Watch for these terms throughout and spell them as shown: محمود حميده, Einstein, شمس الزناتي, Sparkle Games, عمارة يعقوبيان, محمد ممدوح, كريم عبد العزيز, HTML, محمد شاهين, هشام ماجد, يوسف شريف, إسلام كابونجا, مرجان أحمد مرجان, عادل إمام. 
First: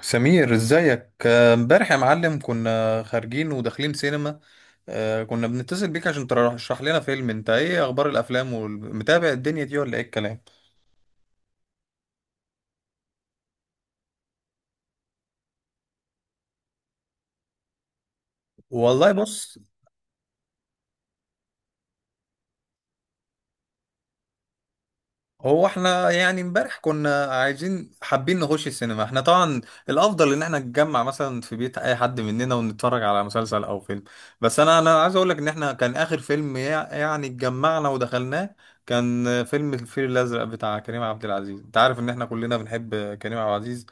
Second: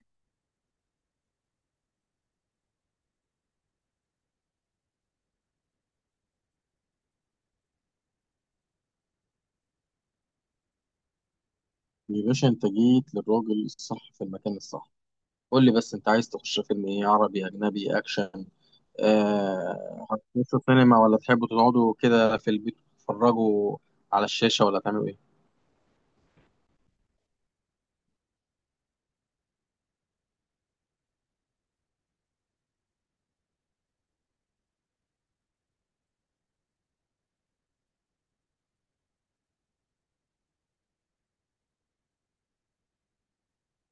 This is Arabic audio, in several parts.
سمير ازيك، امبارح يا معلم كنا خارجين وداخلين سينما. كنا بنتصل بيك عشان ترشح لنا فيلم. انت ايه اخبار الافلام ومتابع الدنيا دي ولا ايه الكلام؟ يا باشا انت جيت للراجل الصح في المكان الصح. قول لي بس، انت عايز تخش فيلم ايه؟ عربي، اجنبي، اكشن؟ والله بص، آه، هتخشوا سينما ولا تحبوا تقعدوا كده في البيت تتفرجوا على الشاشة ولا تعملوا ايه؟ هو احنا يعني امبارح كنا عايزين حابين نخش السينما. احنا طبعا الافضل ان احنا نتجمع مثلا في بيت اي حد مننا ونتفرج على مسلسل او فيلم. بس انا عايز اقول لك ان احنا كان اخر فيلم يعني اتجمعنا ودخلناه كان فيلم الفيل الازرق بتاع كريم عبد العزيز. انت عارف ان احنا كلنا بنحب كريم عبد العزيز،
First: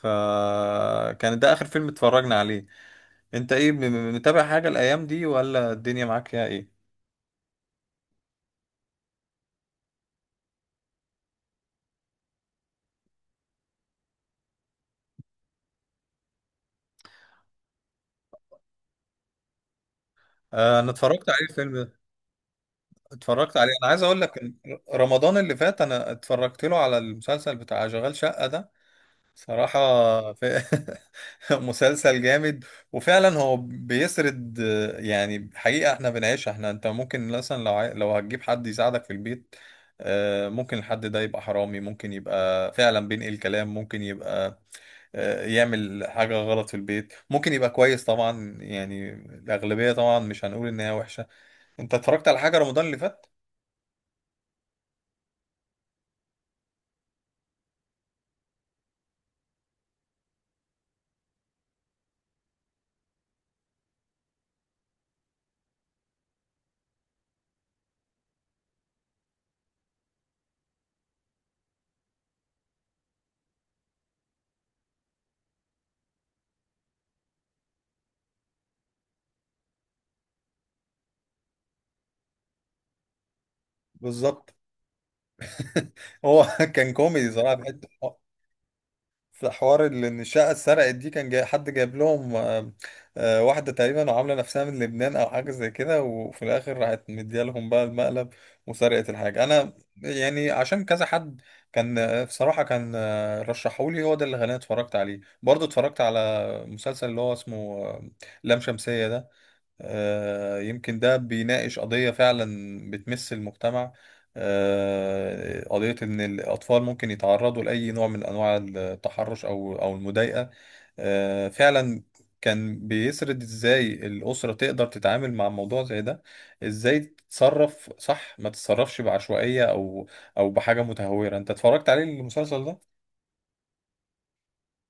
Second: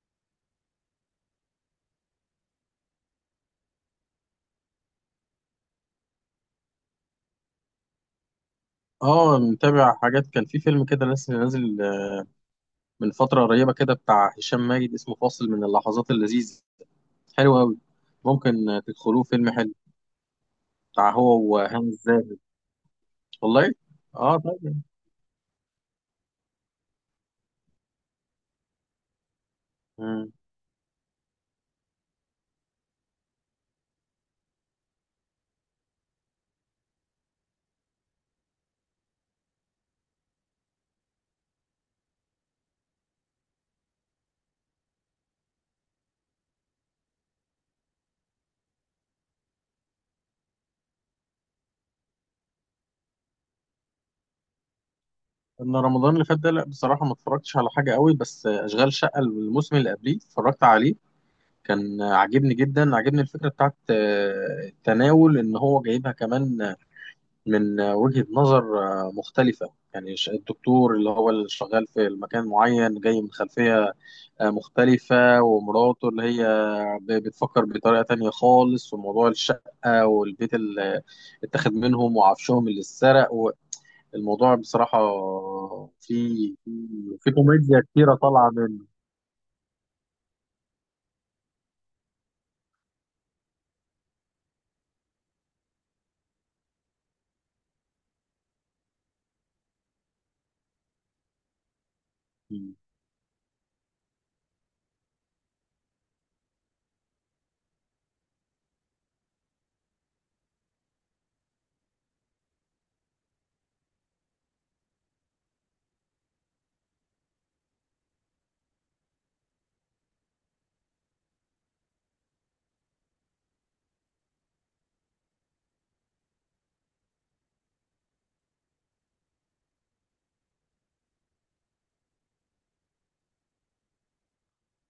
فكان ده اخر فيلم اتفرجنا عليه. انت ايه، متابع حاجة الايام دي ولا الدنيا معاك فيها ايه؟ اه متابع حاجات، كان في فيلم كده لسه نازل من فترة قريبة كده بتاع هشام ماجد، اسمه فاصل من اللحظات اللذيذة. حلو قوي. ممكن تدخلوه، فيلم حلو اه، انا بتاع اتفرجت هو عليه الفيلم وهاني ده. الزاهد. اتفرجت عليه، والله. انا عايز اقول اه لك إن طيب. رمضان اللي فات انا اتفرجت له على المسلسل بتاع شغال شقة ده. صراحة في مسلسل جامد. وفعلا هو بيسرد يعني حقيقة احنا بنعيشها. احنا انت ممكن مثلا لو لو هتجيب حد يساعدك في البيت، ممكن الحد ده يبقى حرامي، ممكن يبقى فعلا بينقل كلام، ممكن يبقى يعمل حاجة غلط في البيت، ممكن يبقى كويس طبعا. يعني الأغلبية طبعا مش هنقول إن هي وحشة. أنت اتفرجت على حاجة رمضان اللي فات؟ انا رمضان اللي فات ده لا بصراحه ما اتفرجتش على حاجه قوي، بس اشغال شقه الموسم اللي قبليه اتفرجت عليه. كان عاجبني جدا، عاجبني الفكره بتاعت التناول، ان هو جايبها كمان من وجهه نظر مختلفه. يعني الدكتور اللي هو اللي شغال في المكان معين جاي من خلفيه مختلفه، ومراته اللي هي بتفكر بطريقه تانية خالص. وموضوع الشقه والبيت اللي اتاخد منهم وعفشهم اللي اتسرق، بالظبط. الموضوع بصراحة هو في كان في كوميدي صراحه في كوميديا حته. كتيرة طالعة منه. في حوار اللي ان الشقه اتسرقت دي كان جاي حد جايب لهم واحده تقريبا وعامله نفسها من لبنان او حاجه زي كده، وفي الاخر راحت مديالهم بقى المقلب وسرقت الحاجه. انا يعني عشان كذا حد كان بصراحه كان رشحولي، هو ده اللي خلاني اتفرجت عليه. برضه اتفرجت على مسلسل اللي هو اسمه آه، لام شمسيه ده. يمكن ده بيناقش قضية فعلا بتمس المجتمع، قضية إن الأطفال ممكن يتعرضوا لأي نوع من أنواع التحرش أو المضايقة. فعلا كان بيسرد إزاي الأسرة تقدر تتعامل مع موضوع زي ده، إزاي تتصرف صح ما تتصرفش بعشوائية أو أو بحاجة متهورة. أنت اتفرجت عليه المسلسل ده؟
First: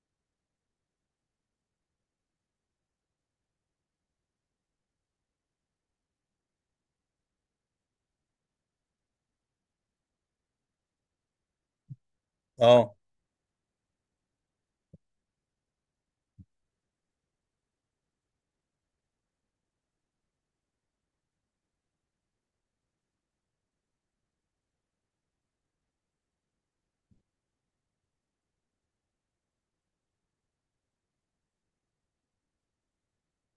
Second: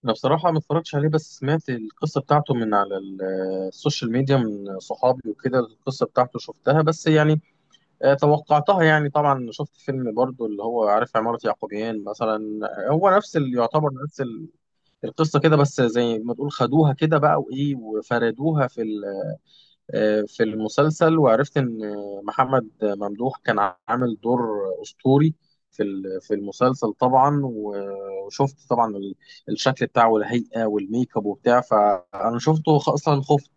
أنا بصراحة ما اتفرجتش عليه بس سمعت القصة بتاعته من على السوشيال ميديا، من صحابي وكده. القصة بتاعته شفتها، بس يعني توقعتها. يعني طبعا شفت فيلم برضو اللي هو عارف، عمارة يعقوبيان مثلا، آه، هو نفس اللي يعتبر نفس القصة كده، بس زي ما تقول خدوها كده بقى وإيه، وفردوها في في المسلسل. وعرفت ان محمد ممدوح كان عامل دور اسطوري في في المسلسل طبعا. وشفت طبعا الشكل بتاعه والهيئه والميك اب وبتاع، فانا شفته اصلا خفت.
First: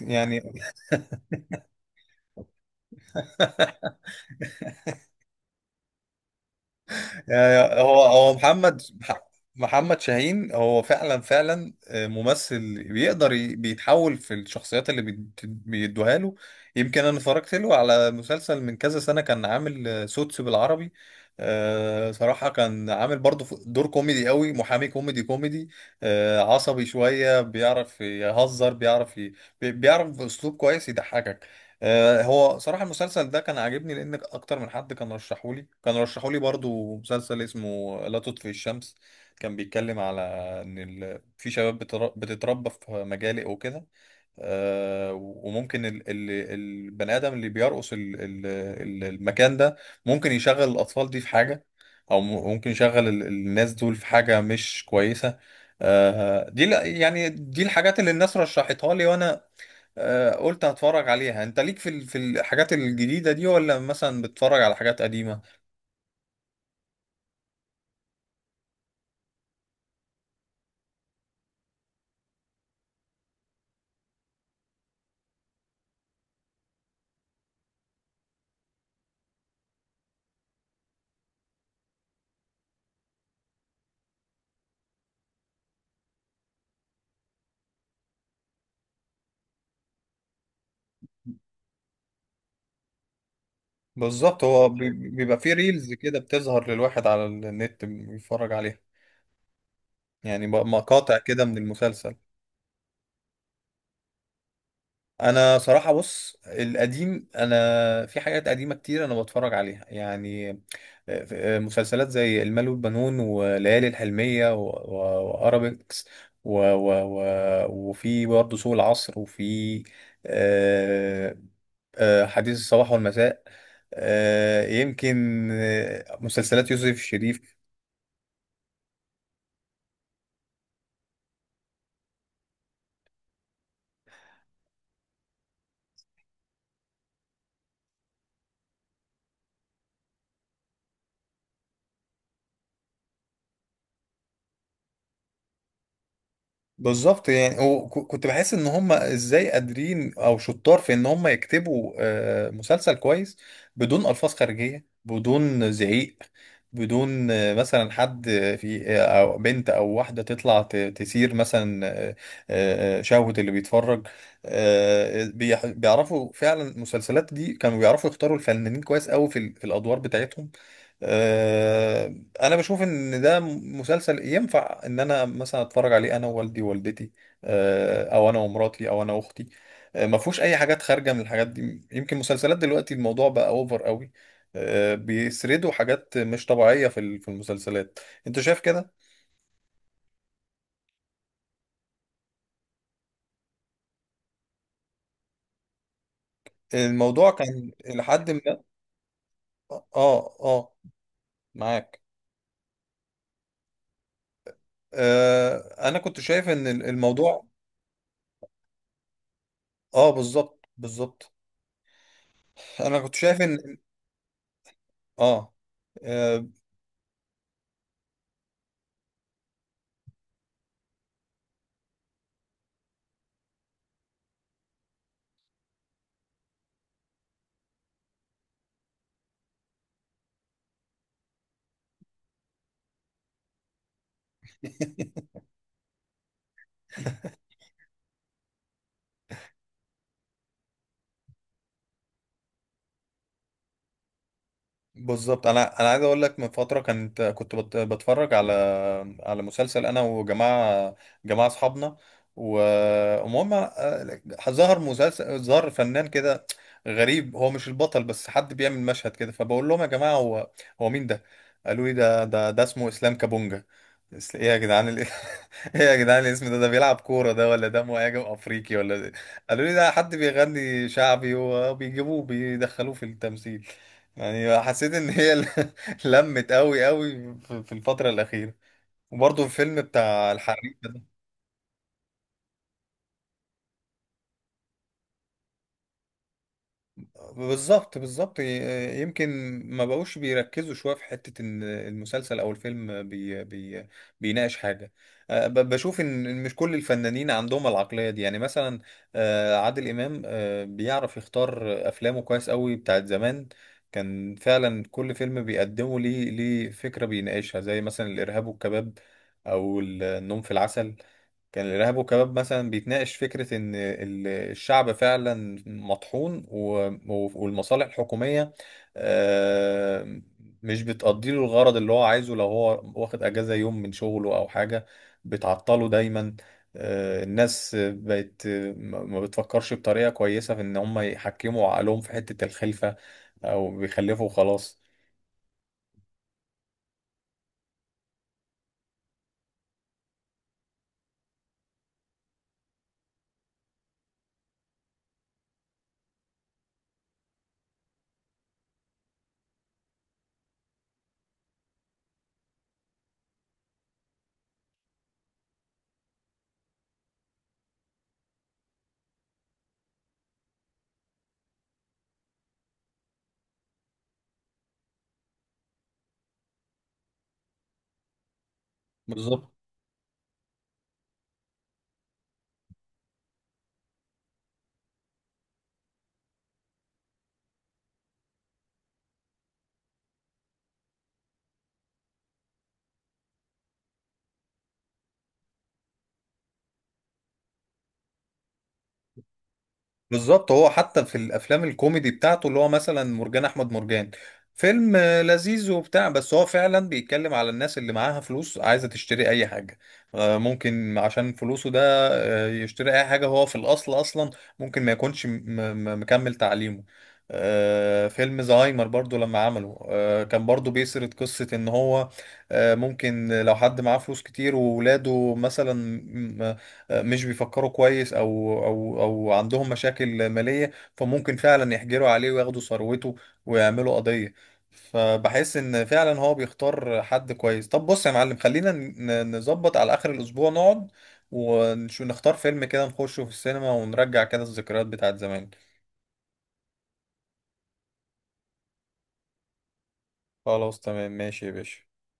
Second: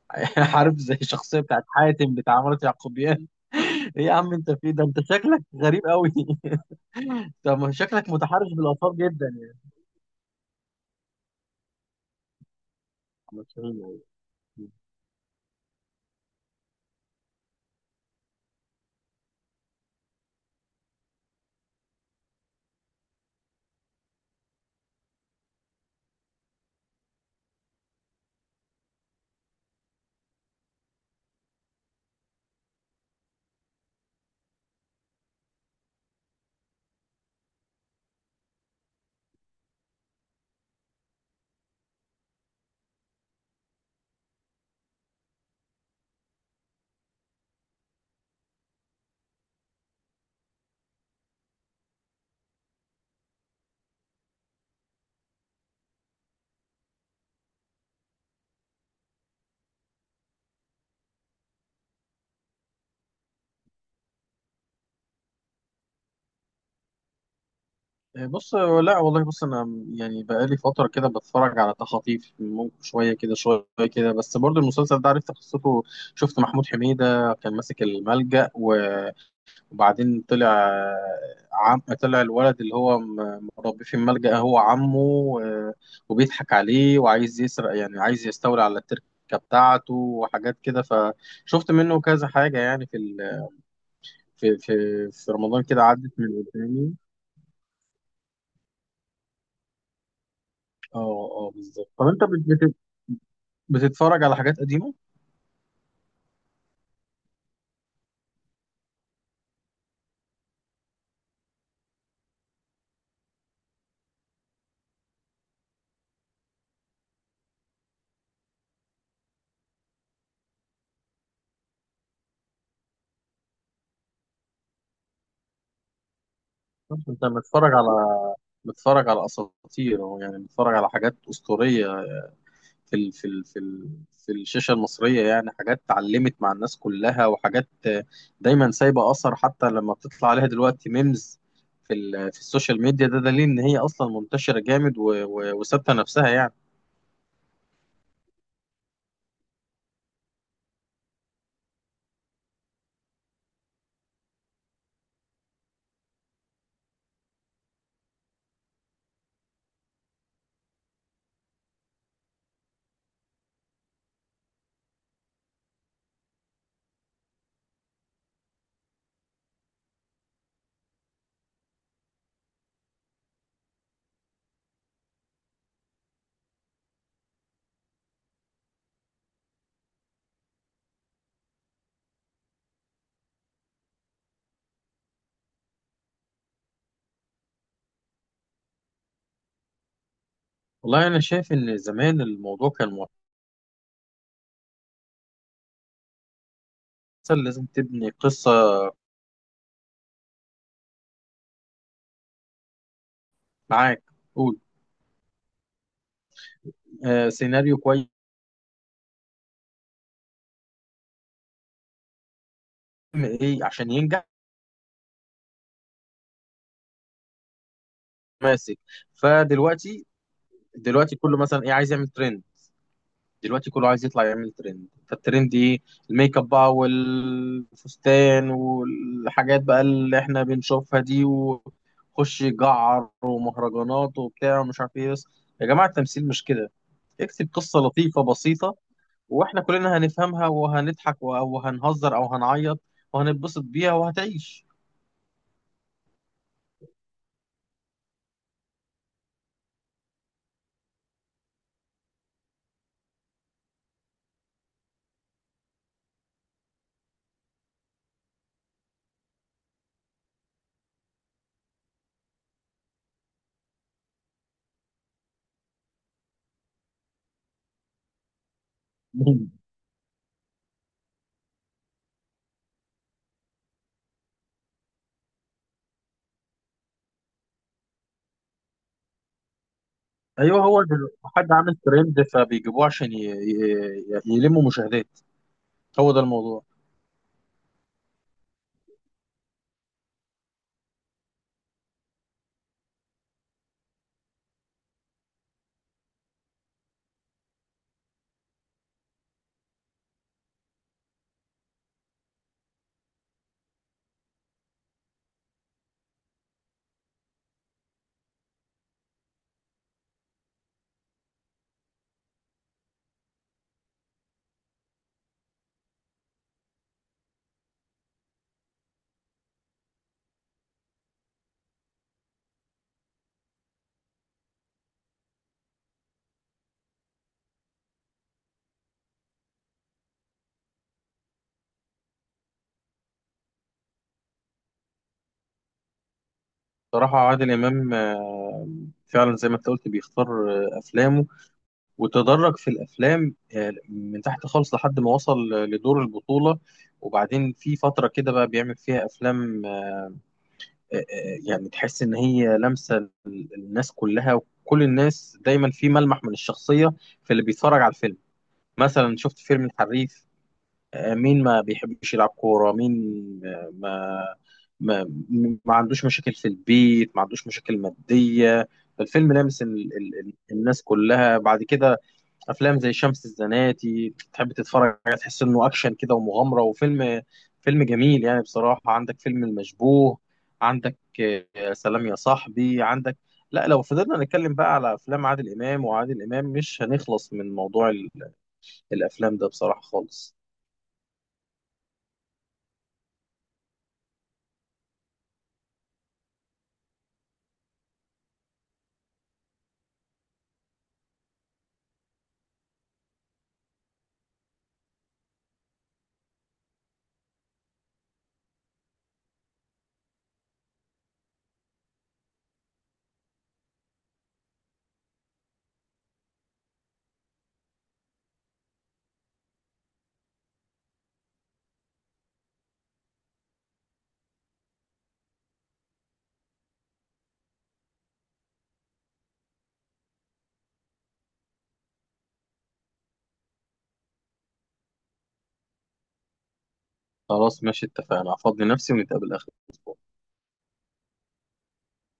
يعني عارف، زي الشخصيه بتاعت حاتم بتاع عمارة يعقوبيان. ايه يا عم انت في ده؟ انت شكلك غريب قوي. طب ما يعني هو شكلك هو متحرش محمد، بالاثار جدا يعني. محمد شاهين هو فعلا، فعلا ممثل بيقدر مش فاهم أوي. بيتحول في الشخصيات اللي بيدوها له. يمكن انا اتفرجت له على مسلسل من كذا سنة، كان عامل سوتس بالعربي. صراحة كان عامل برضه دور كوميدي قوي، محامي كوميدي كوميدي عصبي شوية، بيعرف يهزر، بيعرف بيعرف بأسلوب كويس يضحكك. هو صراحة المسلسل ده كان عاجبني. لأن أكتر من حد كان رشحولي، كان رشحولي برضو مسلسل اسمه لا تطفئ الشمس. كان بيتكلم على إن في شباب بتتربى في مجالي وكده. وممكن البني آدم اللي بيرقص المكان ده ممكن يشغل الأطفال دي في حاجة، أو ممكن يشغل الناس دول في حاجة مش كويسة. دي يعني دي الحاجات اللي الناس رشحتها لي، وانا قلت هتفرج عليها. انت ليك في في الحاجات الجديدة دي ولا مثلا بتتفرج على حاجات قديمة؟ بص، لا والله، بص انا يعني بقالي فتره كده بتفرج على تخاطيف، ممكن شويه كده شويه كده. بس برضو المسلسل ده عرفت قصته، شفت محمود حميده كان ماسك الملجأ وبعدين طلع، طلع الولد اللي هو مربيه في الملجأ هو عمه، وبيضحك عليه وعايز يسرق، يعني عايز يستولي على التركه بتاعته وحاجات كده. فشفت منه كذا حاجه يعني في بالظبط، في هو في بيبقى في رمضان كده ريلز عدت كده من بتظهر قدامي. للواحد على النت بيتفرج عليها. يعني مقاطع اه، كده اه من بالظبط. طب المسلسل. انت بتتفرج على حاجات قديمة؟ انا صراحة بص، القديم انا في حاجات قديمة كتير انا بتفرج عليها. يعني مسلسلات زي المال والبنون وليالي الحلمية وارابيكس و و و وفي برضه سوق العصر، وفي آه، حديث الصباح والمساء، يمكن مسلسلات يوسف طب انت شريف. متفرج على، متفرج على اساطير أهو، يعني متفرج على حاجات اسطورية في في الشاشة المصرية. يعني حاجات اتعلمت مع الناس كلها، وحاجات دايما سايبة اثر، حتى لما بتطلع عليها دلوقتي ميمز في في السوشيال ميديا، ده دليل ان هي اصلا منتشرة جامد وثابتة نفسها يعني. بالظبط. يعني وكنت بحس ان هم ازاي قادرين او شطار في ان هم يكتبوا مسلسل كويس بدون الفاظ خارجيه، بدون زعيق، بدون مثلا حد في او بنت او واحده تطلع تثير مثلا شهوه اللي بيتفرج. بيعرفوا فعلا المسلسلات دي كانوا بيعرفوا يختاروا الفنانين كويس قوي في في الادوار بتاعتهم. آه، انا بشوف ان ده مسلسل ينفع ان انا مثلا اتفرج عليه انا ووالدي ووالدتي، او انا ومراتي او انا واختي. ما فيهوش اي حاجات خارجه من الحاجات دي. يمكن مسلسلات دلوقتي الموضوع بقى اوفر قوي، بيسردوا حاجات مش طبيعيه في في المسلسلات. انت شايف كده؟ والله انا شايف ان زمان الموضوع كان مؤثر، الموضوع لازم كان تبني لحد قصة. ما، اه اه معاك. معاك، قول. آه، انا كنت شايف ان الموضوع، سيناريو كويس، اه بالظبط بالظبط. انا كنت شايف ايه ان، عشان ينجح. اه آه، ماسك. فدلوقتي، دلوقتي كله مثلا ايه، عايز يعمل ترند. دلوقتي كله عايز يطلع يعمل ترند، فالترند ايه؟ الميك اب بقى والفستان والحاجات بقى اللي احنا بنشوفها دي، وخش جعر ومهرجانات وبتاع ومش عارف ايه. بس يا جماعة التمثيل مش كده، اكتب قصة لطيفة بسيطة واحنا كلنا هنفهمها، وهنضحك وهنهزر او هنعيط وهنتبسط بيها وهتعيش. بالظبط. انا عايز اقول لك، من فتره كنت بتفرج على، على مسلسل انا وجماعه، جماعه اصحابنا، ومهم ظهر مسلسل، ظهر فنان كده غريب. هو مش البطل، بس حد بيعمل مشهد كده، فبقول لهم يا جماعه هو مين ده؟ قالوا لي ده اسمه اسلام كابونجا. ايه يا جدعان ايه يا جدعان الاسم ده؟ ده بيلعب كوره ده، ولا ده مهاجم افريقي، ولا ده؟ قالوا لي ده حد بيغني شعبي وبيجيبوه بيدخلوه في التمثيل. يعني حسيت ان هي لمت قوي قوي في في الفترة الأخيرة. وبرضه الفيلم بتاع ايوه، الحريفة هو ده. دل- حد عامل ترند فبيجيبوه عشان يلموا مشاهدات، هو ده الموضوع. بالظبط بالظبط، يمكن ما بقوش بيركزوا شويه في حته ان المسلسل او الفيلم بي بيناقش حاجه. أه، بشوف ان إن مش كل الفنانين عندهم العقليه دي. يعني مثلا عادل امام بيعرف يختار افلامه كويس قوي. بتاعت زمان كان فعلا كل فيلم بيقدمه ليه، ليه فكره بيناقشها، زي مثلا الارهاب والكباب او النوم في العسل. كان الإرهاب والكباب مثلا بيتناقش فكرة إن الشعب فعلا مطحون، والمصالح الحكومية آه، مش بتقضي له الغرض اللي هو عايزه، لو هو واخد أجازة يوم من شغله أو حاجة بتعطله دايما. الناس بقت ما بتفكرش بطريقة كويسة في إن هم يحكموا عقلهم في حتة الخلفة، أو بيخلفوا وخلاص. صراحة عادل إمام فعلا زي ما انت قلت بيختار أفلامه وتدرج في الأفلام من تحت خالص لحد ما وصل لدور البطولة. وبعدين في فترة كده بقى بيعمل فيها أفلام، يعني تحس إن هي لمسة الناس كلها، وكل الناس دايما في ملمح من الشخصية في اللي بيتفرج على الفيلم. مثلا شفت فيلم الحريف، مين ما بيحبش يلعب كورة؟ مين آه، ما ما ما عندوش مشاكل في البيت، ما عندوش مشاكل مادية؟ فالفيلم بالظبط لامس ال ال ال الناس كلها. بعد كده أفلام زي شمس الزناتي تحب تتفرج عليها، تحس إنه أكشن كده ومغامرة وفيلم، فيلم جميل. يعني بصراحة عندك فيلم المشبوه، عندك سلام يا صاحبي، عندك، لا لو فضلنا نتكلم بقى على أفلام عادل إمام، وعادل إمام مش هنخلص من موضوع الأفلام ده بصراحة خالص. بالظبط. هو حتى في الافلام الكوميدي بتاعته، اللي هو مثلا مرجان احمد مرجان، فيلم لذيذ وبتاع، بس هو فعلا بيتكلم على الناس اللي معاها فلوس عايزه تشتري اي حاجه، ممكن عشان فلوسه ده يشتري اي حاجه هو في الاصل اصلا ممكن ما يكونش مكمل تعليمه. فيلم زهايمر برضو لما عمله كان برضو بيسرد قصة ان هو ممكن لو حد معاه فلوس كتير وولاده مثلا مش بيفكروا كويس او او عندهم مشاكل ماليه، فممكن فعلا يحجروا عليه وياخدوا ثروته ويعملوا قضيه. فبحس ان فعلا هو بيختار حد كويس. طب بص يا معلم، خلينا نظبط على اخر الاسبوع، نقعد ونختار فيلم كده نخشه في السينما ونرجع كده الذكريات بتاعت زمان. خلاص ماشي، اتفقنا، هفضي نفسي ونتقابل آخر الأسبوع. خلاص تمام، ماشي يا باشا.